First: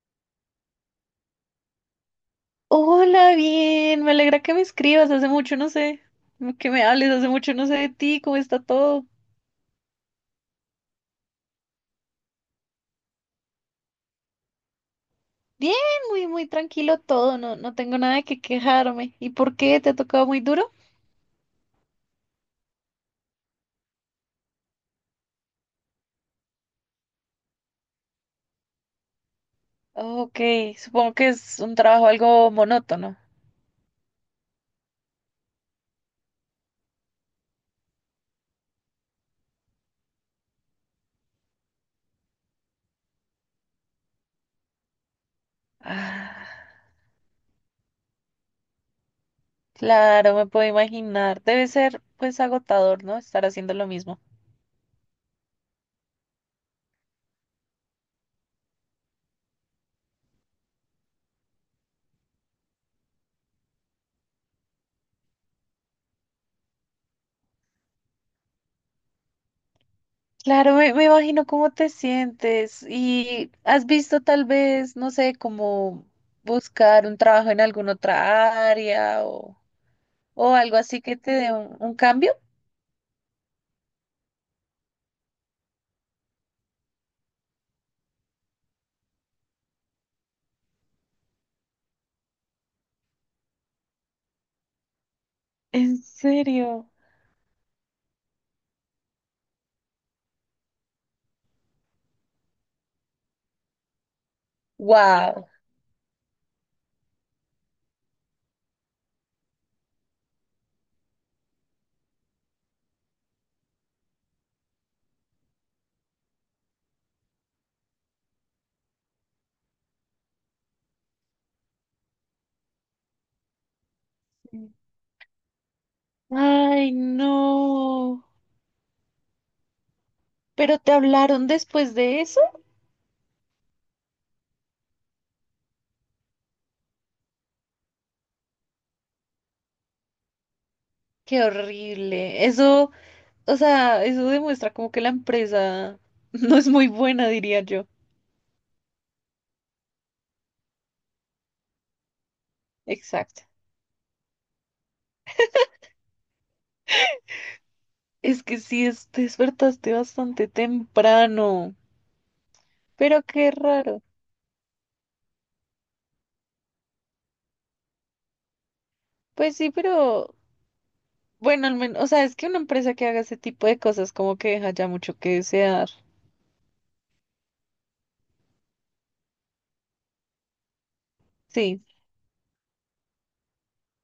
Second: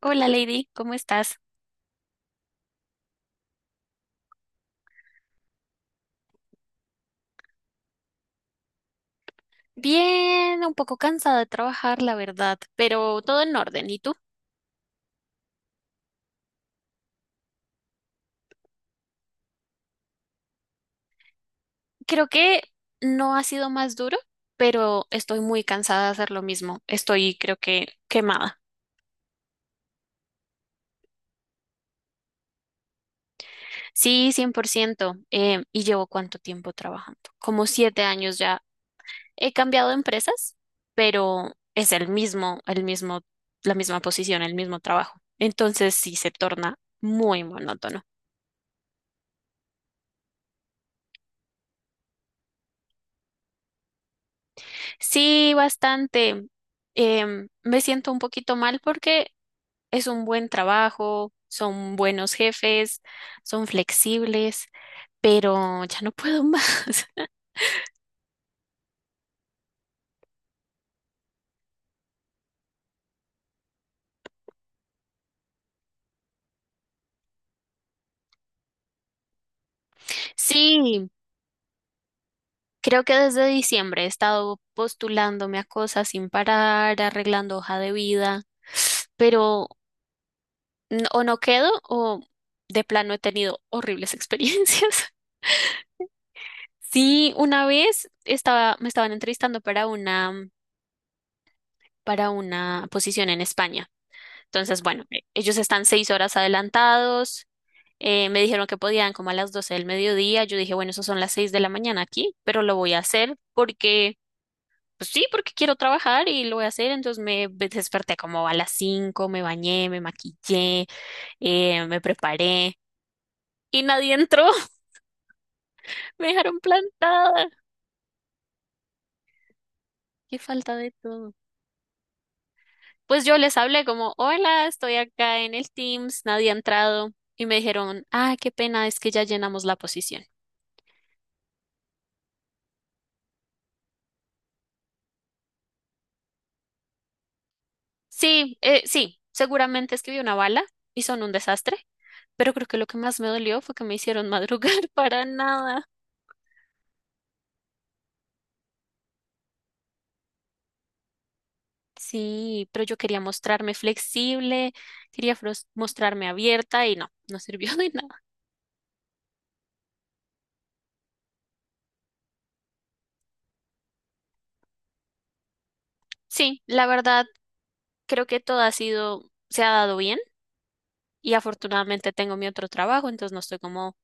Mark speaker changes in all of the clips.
Speaker 1: Hola Lady, ¿cómo estás?
Speaker 2: Hola, bien, me alegra que me escribas, hace mucho no sé, que me hables, hace mucho no sé de ti, ¿cómo está todo?
Speaker 1: Bien, un poco cansada de trabajar, la verdad, pero todo en orden. ¿Y tú?
Speaker 2: Bien, muy, muy tranquilo todo, no tengo nada de qué quejarme. ¿Y por qué? ¿Te ha tocado muy duro?
Speaker 1: Creo que no ha sido más duro, pero estoy muy cansada de hacer lo mismo. Estoy, creo que, quemada.
Speaker 2: Ok, supongo que es un trabajo algo monótono.
Speaker 1: Sí, 100%. ¿Y llevo cuánto tiempo trabajando? Como 7 años ya. He cambiado de empresas, pero es el mismo, la misma posición, el mismo trabajo. Entonces sí se
Speaker 2: Ah,
Speaker 1: torna muy monótono.
Speaker 2: claro, me puedo imaginar, debe ser pues agotador, ¿no? Estar haciendo lo mismo.
Speaker 1: Sí, bastante. Me siento un poquito mal porque es un buen trabajo, son buenos jefes, son flexibles, pero ya no puedo más.
Speaker 2: Claro, me imagino cómo te sientes y has visto tal vez, no sé, como buscar un trabajo en alguna otra área o algo así
Speaker 1: Sí,
Speaker 2: que te dé un cambio.
Speaker 1: creo que desde diciembre he estado postulándome a cosas sin parar, arreglando hoja de vida, pero o no quedo o de plano he tenido horribles experiencias.
Speaker 2: ¿En serio?
Speaker 1: Sí, una vez estaba, me estaban entrevistando para una posición en España. Entonces, bueno,
Speaker 2: Wow.
Speaker 1: ellos están 6 horas adelantados. Me dijeron que podían como a las 12 del mediodía. Yo dije, bueno, eso son las 6 de la mañana aquí, pero lo voy a hacer porque, pues sí, porque quiero trabajar y lo voy a hacer. Entonces desperté como a las 5, me bañé, me maquillé, me preparé y nadie entró.
Speaker 2: Sí.
Speaker 1: Me dejaron
Speaker 2: Ay,
Speaker 1: plantada.
Speaker 2: no.
Speaker 1: Qué falta
Speaker 2: ¿Pero
Speaker 1: de
Speaker 2: te
Speaker 1: todo.
Speaker 2: hablaron después de eso?
Speaker 1: Pues yo les hablé como, hola, estoy acá en el Teams, nadie ha entrado. Y me dijeron, ah, qué pena, es que ya llenamos la posición.
Speaker 2: Qué horrible. Eso, o sea, eso demuestra como que la empresa no es muy buena, diría yo.
Speaker 1: Sí, sí, seguramente escribí una bala y son un desastre, pero creo que lo que más me
Speaker 2: Exacto.
Speaker 1: dolió fue que me hicieron madrugar para nada.
Speaker 2: Es que sí, te despertaste bastante temprano.
Speaker 1: Sí, pero yo quería
Speaker 2: Pero qué
Speaker 1: mostrarme
Speaker 2: raro.
Speaker 1: flexible, quería mostrarme abierta y no, no sirvió de nada.
Speaker 2: Pues sí, pero bueno, al menos, o sea, es que una empresa que haga ese tipo de cosas como que deja ya mucho que desear.
Speaker 1: Sí, la verdad, creo que todo ha sido, se ha dado bien y
Speaker 2: Sí,
Speaker 1: afortunadamente tengo mi otro trabajo, entonces no estoy como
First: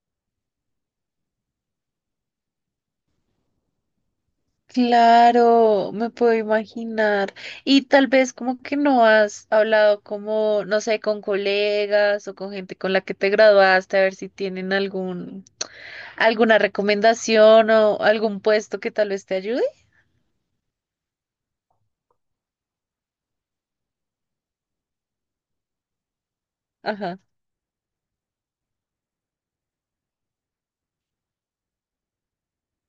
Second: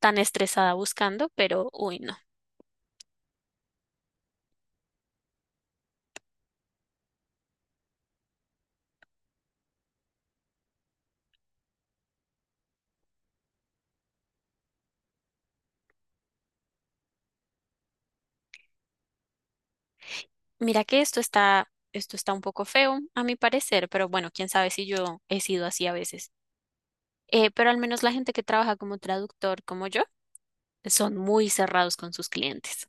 Speaker 1: tan estresada buscando, pero uy, no.
Speaker 2: claro, me puedo imaginar. Y tal vez como que no has hablado como, no sé, con colegas o con gente con la que te graduaste, a ver si tienen alguna recomendación o algún puesto que tal vez te ayude.
Speaker 1: Mira que esto está un poco feo, a mi parecer, pero bueno, quién sabe si yo he sido así a veces.
Speaker 2: Ajá.
Speaker 1: Pero al menos la gente que trabaja como traductor como yo son muy cerrados con sus clientes,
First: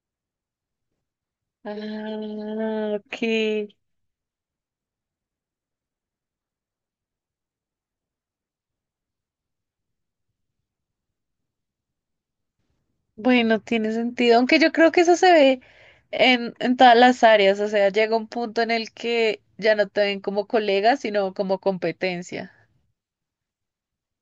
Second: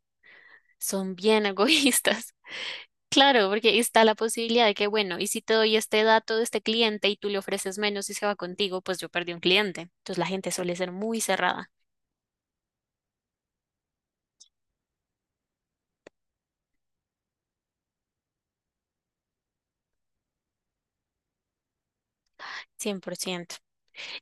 Speaker 1: son bien egoístas.
Speaker 2: Ah,
Speaker 1: Claro,
Speaker 2: ok.
Speaker 1: porque está la posibilidad de que, bueno, y si te doy este dato de este cliente y tú le ofreces menos y se va contigo, pues yo perdí un cliente. Entonces la gente suele ser muy cerrada,
Speaker 2: Bueno, tiene sentido, aunque yo creo que eso se ve en todas las áreas, o sea, llega un punto en el que ya no te ven como colega, sino como competencia.
Speaker 1: 100%.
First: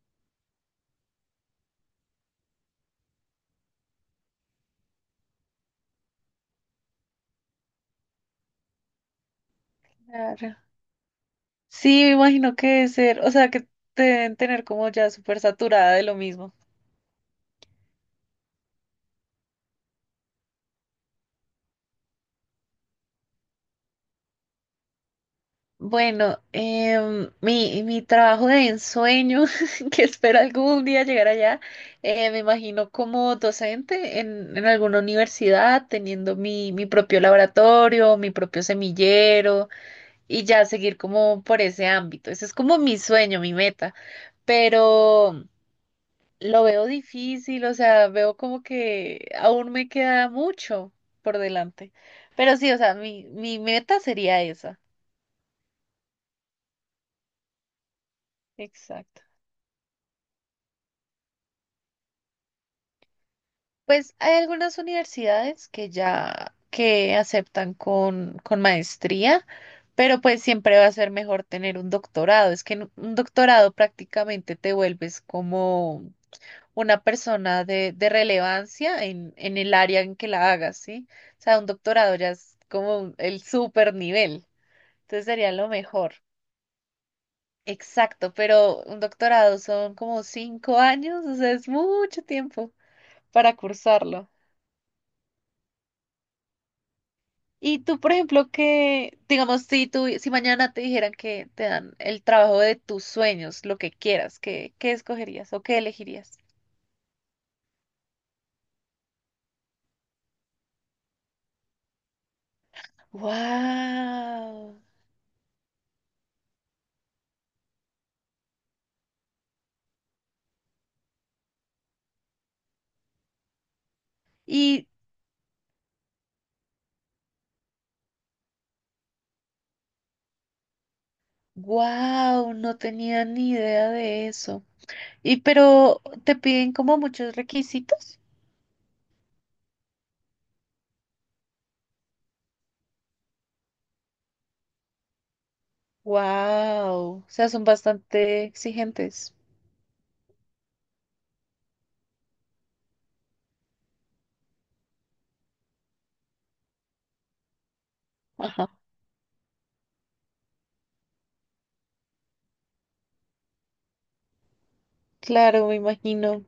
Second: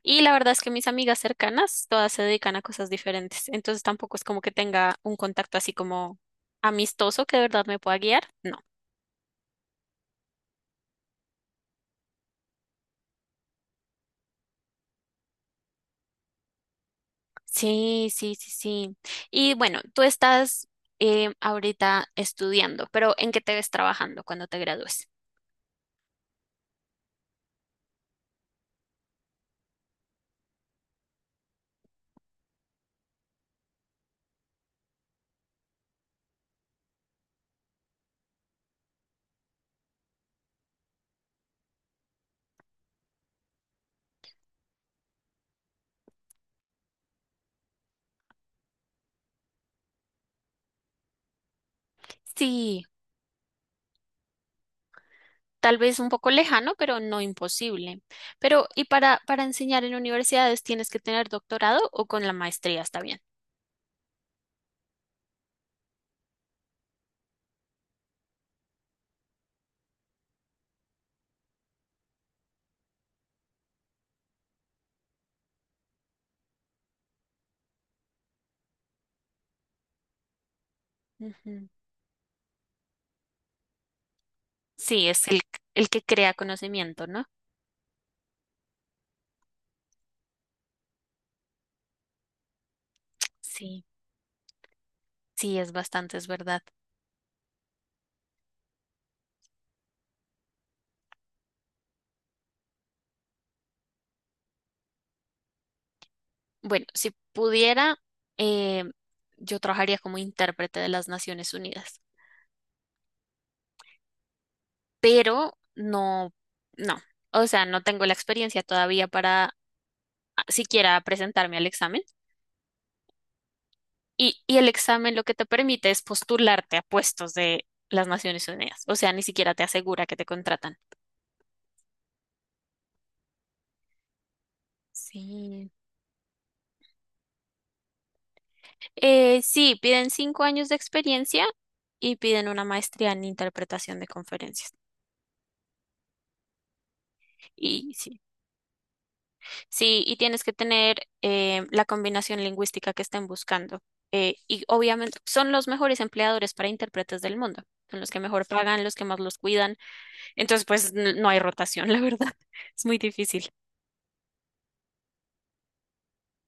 Speaker 1: Y la verdad es que mis amigas cercanas, todas se dedican a cosas diferentes. Entonces tampoco es como que tenga un contacto así como amistoso que de verdad me pueda guiar. No.
Speaker 2: Claro. Sí, me imagino que debe ser, o sea, que te deben tener como ya súper saturada de lo mismo.
Speaker 1: Sí, sí, sí, sí. Y bueno, tú estás ahorita estudiando, pero ¿en qué te ves trabajando cuando te gradúes?
Speaker 2: Bueno, mi trabajo de ensueño, que espero algún día llegar allá, me imagino como docente en alguna universidad, teniendo mi propio laboratorio, mi propio semillero y ya seguir como por ese ámbito. Ese es como mi sueño, mi meta, pero lo veo difícil, o sea, veo como que aún me queda mucho por delante. Pero sí, o
Speaker 1: Sí,
Speaker 2: sea, mi meta sería esa.
Speaker 1: tal vez un poco lejano, pero no imposible. Pero, ¿y
Speaker 2: Exacto.
Speaker 1: para enseñar en universidades tienes que tener doctorado o con la maestría está bien?
Speaker 2: Pues hay algunas universidades que ya que aceptan con maestría, pero pues siempre va a ser mejor tener un doctorado. Es que en un doctorado prácticamente te vuelves como una persona de relevancia en el área en que la hagas, ¿sí? O sea, un
Speaker 1: Ujú.
Speaker 2: doctorado ya es como el super nivel,
Speaker 1: Sí,
Speaker 2: entonces
Speaker 1: es
Speaker 2: sería lo
Speaker 1: el que
Speaker 2: mejor.
Speaker 1: crea conocimiento, ¿no?
Speaker 2: Exacto, pero un doctorado son como cinco años, o sea, es mucho tiempo para
Speaker 1: Sí,
Speaker 2: cursarlo.
Speaker 1: sí, es bastante, es verdad.
Speaker 2: Y tú, por ejemplo, que, digamos, si tú, si mañana te dijeran que te dan el trabajo de tus sueños, lo que quieras, qué escogerías o qué elegirías?
Speaker 1: Bueno, si pudiera, eh, yo trabajaría como intérprete de las Naciones Unidas,
Speaker 2: ¡Wow!
Speaker 1: pero no, no, o sea, no tengo la experiencia todavía para siquiera presentarme al examen. Y el
Speaker 2: Y
Speaker 1: examen lo que te permite es postularte a puestos de las Naciones Unidas, o sea, ni siquiera te asegura que te contratan.
Speaker 2: wow, no tenía ni idea de eso. Y
Speaker 1: Sí.
Speaker 2: pero te piden como muchos requisitos.
Speaker 1: Sí, piden 5 años de experiencia y piden una maestría en interpretación de conferencias.
Speaker 2: Wow, o sea, son
Speaker 1: Y sí.
Speaker 2: bastante exigentes.
Speaker 1: Sí, y tienes que tener la combinación lingüística que estén buscando. Y obviamente son los mejores empleadores para intérpretes del mundo. Son los que mejor
Speaker 2: Ajá.
Speaker 1: pagan, los que más los cuidan. Entonces, pues no hay rotación, la verdad. Es muy difícil.
Speaker 2: Claro, me imagino.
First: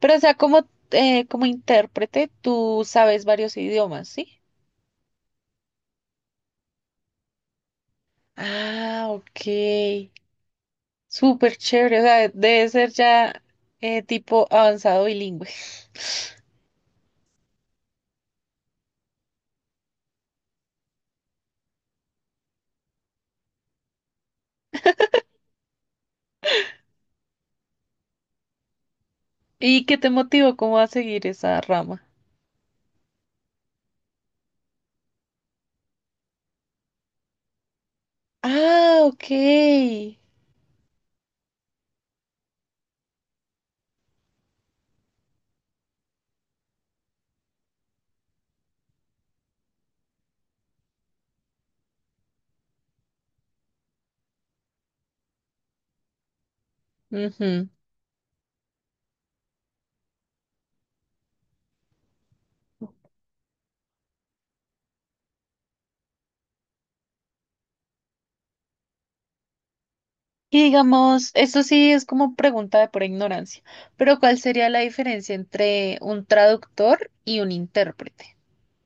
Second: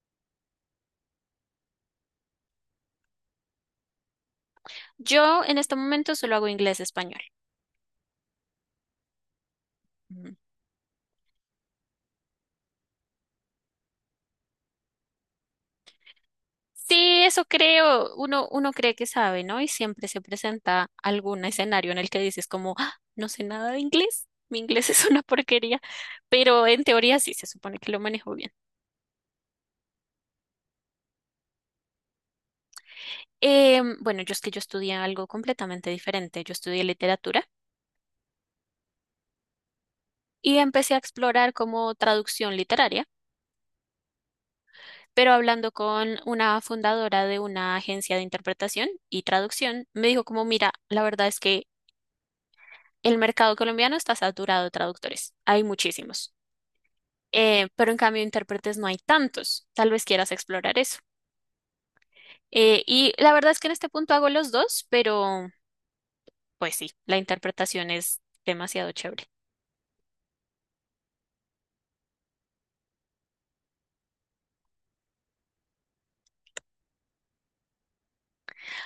Speaker 2: Pero o sea, como como intérprete, tú sabes varios idiomas, ¿sí?
Speaker 1: Yo en este momento solo hago inglés-español.
Speaker 2: Ah, ok. Súper chévere. O sea, debe ser ya tipo avanzado bilingüe.
Speaker 1: Sí, eso creo. Uno cree que sabe, ¿no? Y siempre se presenta algún escenario en el que dices como, "Ah, no sé nada de inglés. Mi inglés es una porquería." Pero en teoría sí se supone que lo manejo bien.
Speaker 2: ¿Y qué te motivó como a seguir esa rama?
Speaker 1: Bueno, yo es que yo estudié algo completamente diferente. Yo estudié literatura
Speaker 2: Ah, ok.
Speaker 1: y empecé a explorar como traducción literaria, pero hablando con una fundadora de una agencia de interpretación y traducción, me dijo como, mira, la verdad es que el mercado colombiano está saturado de traductores. Hay muchísimos.
Speaker 2: Ujú.
Speaker 1: Pero en cambio, intérpretes no hay tantos. Tal vez quieras explorar eso. Y la verdad es que en este punto hago los dos, pero pues sí, la interpretación es demasiado chévere.
Speaker 2: Y digamos, eso sí es como pregunta de por ignorancia, pero ¿cuál sería la diferencia entre un traductor y un intérprete?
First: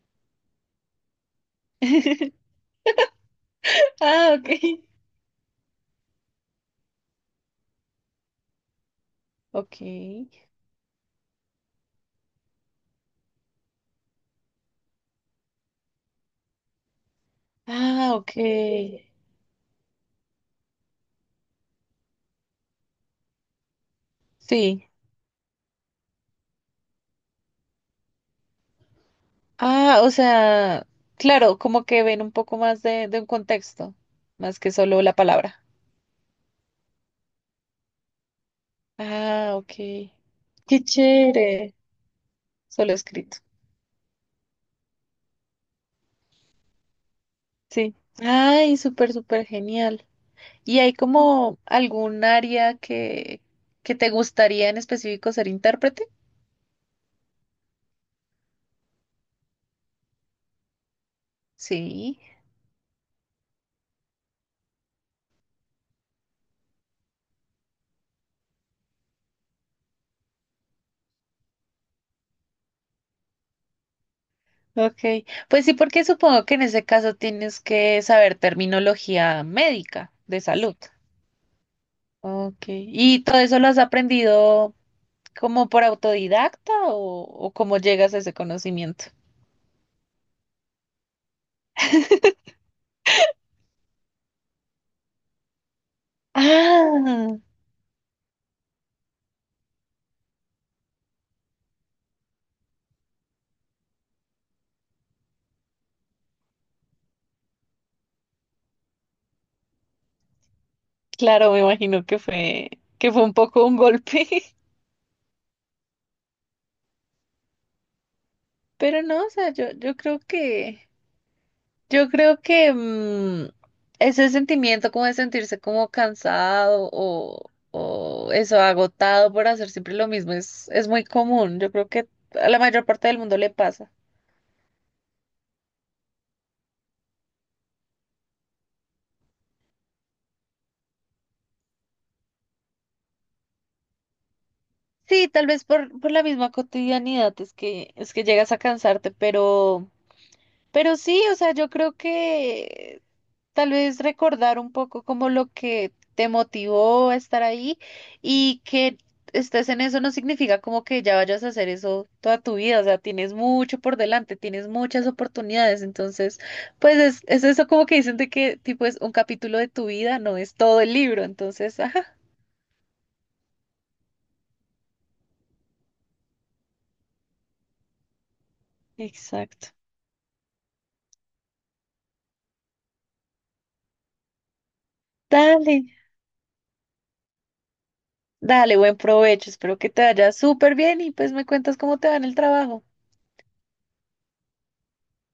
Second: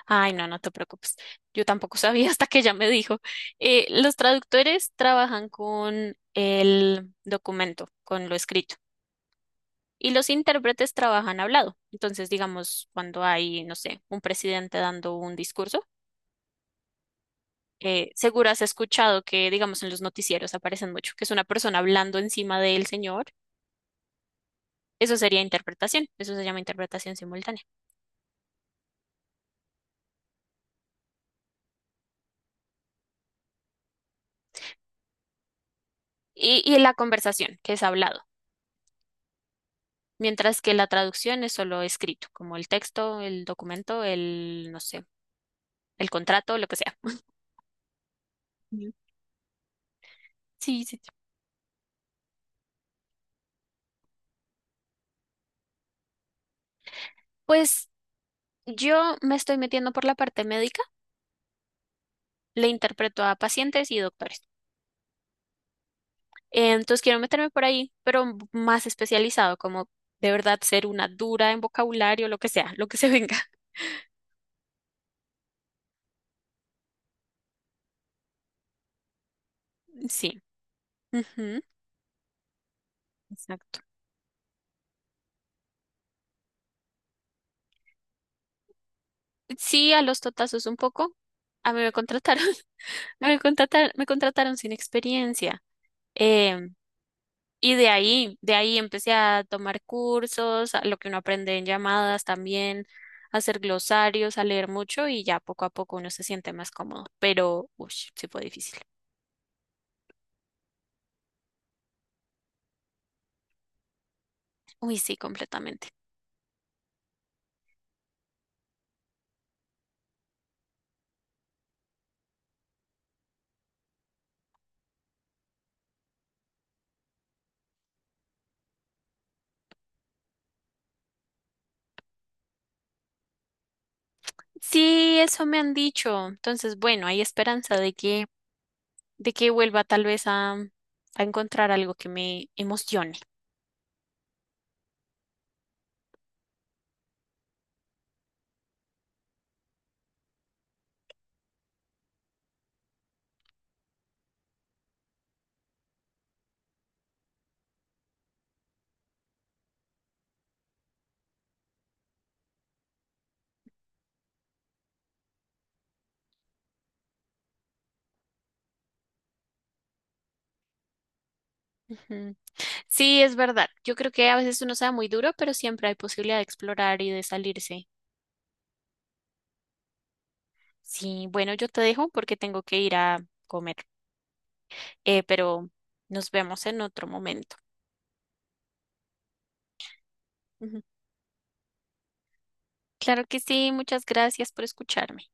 Speaker 1: Ay, no, no te preocupes. Yo tampoco sabía hasta que ella me dijo. Los
Speaker 2: Ah, ok.
Speaker 1: traductores trabajan con el documento, con lo escrito, y los
Speaker 2: Ok.
Speaker 1: intérpretes trabajan hablado. Entonces, digamos, cuando hay, no sé, un presidente dando un discurso,
Speaker 2: Ah, ok.
Speaker 1: seguro has escuchado que, digamos, en los noticieros aparecen mucho, que es una persona hablando encima del señor.
Speaker 2: Sí.
Speaker 1: Eso sería interpretación, eso se llama interpretación simultánea.
Speaker 2: Ah, o sea, claro, como que ven un poco más de un contexto, más que solo la palabra.
Speaker 1: Y la conversación, que es hablado.
Speaker 2: Ah, ok.
Speaker 1: Mientras que
Speaker 2: Qué
Speaker 1: la traducción es
Speaker 2: chévere.
Speaker 1: solo escrito, como el
Speaker 2: Solo
Speaker 1: texto,
Speaker 2: escrito.
Speaker 1: el documento, el, no sé, el contrato, lo que sea.
Speaker 2: Sí. Ay,
Speaker 1: Ujú.
Speaker 2: súper, súper genial. ¿Y
Speaker 1: Sí,
Speaker 2: hay
Speaker 1: sí, sí.
Speaker 2: como algún área que te gustaría en específico ser intérprete?
Speaker 1: Pues yo me estoy metiendo por la parte médica,
Speaker 2: Sí,
Speaker 1: le interpreto a pacientes y doctores. Entonces quiero meterme por ahí, pero más especializado, como de verdad ser una dura en vocabulario, lo que sea, lo que se venga.
Speaker 2: ok. Pues sí, porque supongo que en ese caso tienes que saber terminología médica de
Speaker 1: Sí.
Speaker 2: salud.
Speaker 1: Ujú.
Speaker 2: Ok. ¿Y todo eso lo has
Speaker 1: Exacto.
Speaker 2: aprendido como por autodidacta o cómo llegas a ese conocimiento?
Speaker 1: Sí, a los totazos un poco. A mí me contrataron, me contrataron sin experiencia. Em,
Speaker 2: Ah,
Speaker 1: Y de ahí empecé a tomar cursos, a lo que uno aprende en llamadas también, a hacer glosarios, a leer mucho y ya poco a poco uno se siente más cómodo. Pero, uy, sí fue difícil.
Speaker 2: claro, me imagino que fue un poco un golpe.
Speaker 1: Uy, sí, completamente.
Speaker 2: Pero no, o sea, yo creo que yo creo que ese sentimiento como de sentirse como cansado o eso, agotado por hacer siempre lo mismo, es muy común. Yo creo que a la mayor parte del mundo le pasa.
Speaker 1: Sí, eso me han dicho. Entonces, bueno, hay esperanza de que vuelva tal vez a encontrar algo que me emocione.
Speaker 2: Sí, tal vez por la misma cotidianidad es que llegas a cansarte, pero sí, o sea, yo creo que tal vez recordar un poco como lo que te motivó a estar ahí y que estés en eso no significa como que ya vayas a hacer eso toda tu vida, o sea, tienes mucho por delante, tienes muchas oportunidades, entonces, pues es eso como que dicen de que tipo es un capítulo de tu vida, no es todo el libro, entonces, ajá,
Speaker 1: Ujú. Sí, es verdad. Yo creo que a veces uno se da muy duro, pero siempre hay posibilidad de explorar y de salirse.
Speaker 2: exacto.
Speaker 1: Sí, bueno, yo te dejo porque tengo que ir a comer, pero
Speaker 2: Dale,
Speaker 1: nos vemos en otro momento.
Speaker 2: dale, buen provecho, espero que te vaya súper
Speaker 1: Ujú.
Speaker 2: bien y pues me cuentas cómo te va en el trabajo.
Speaker 1: Claro que sí, muchas gracias por escucharme.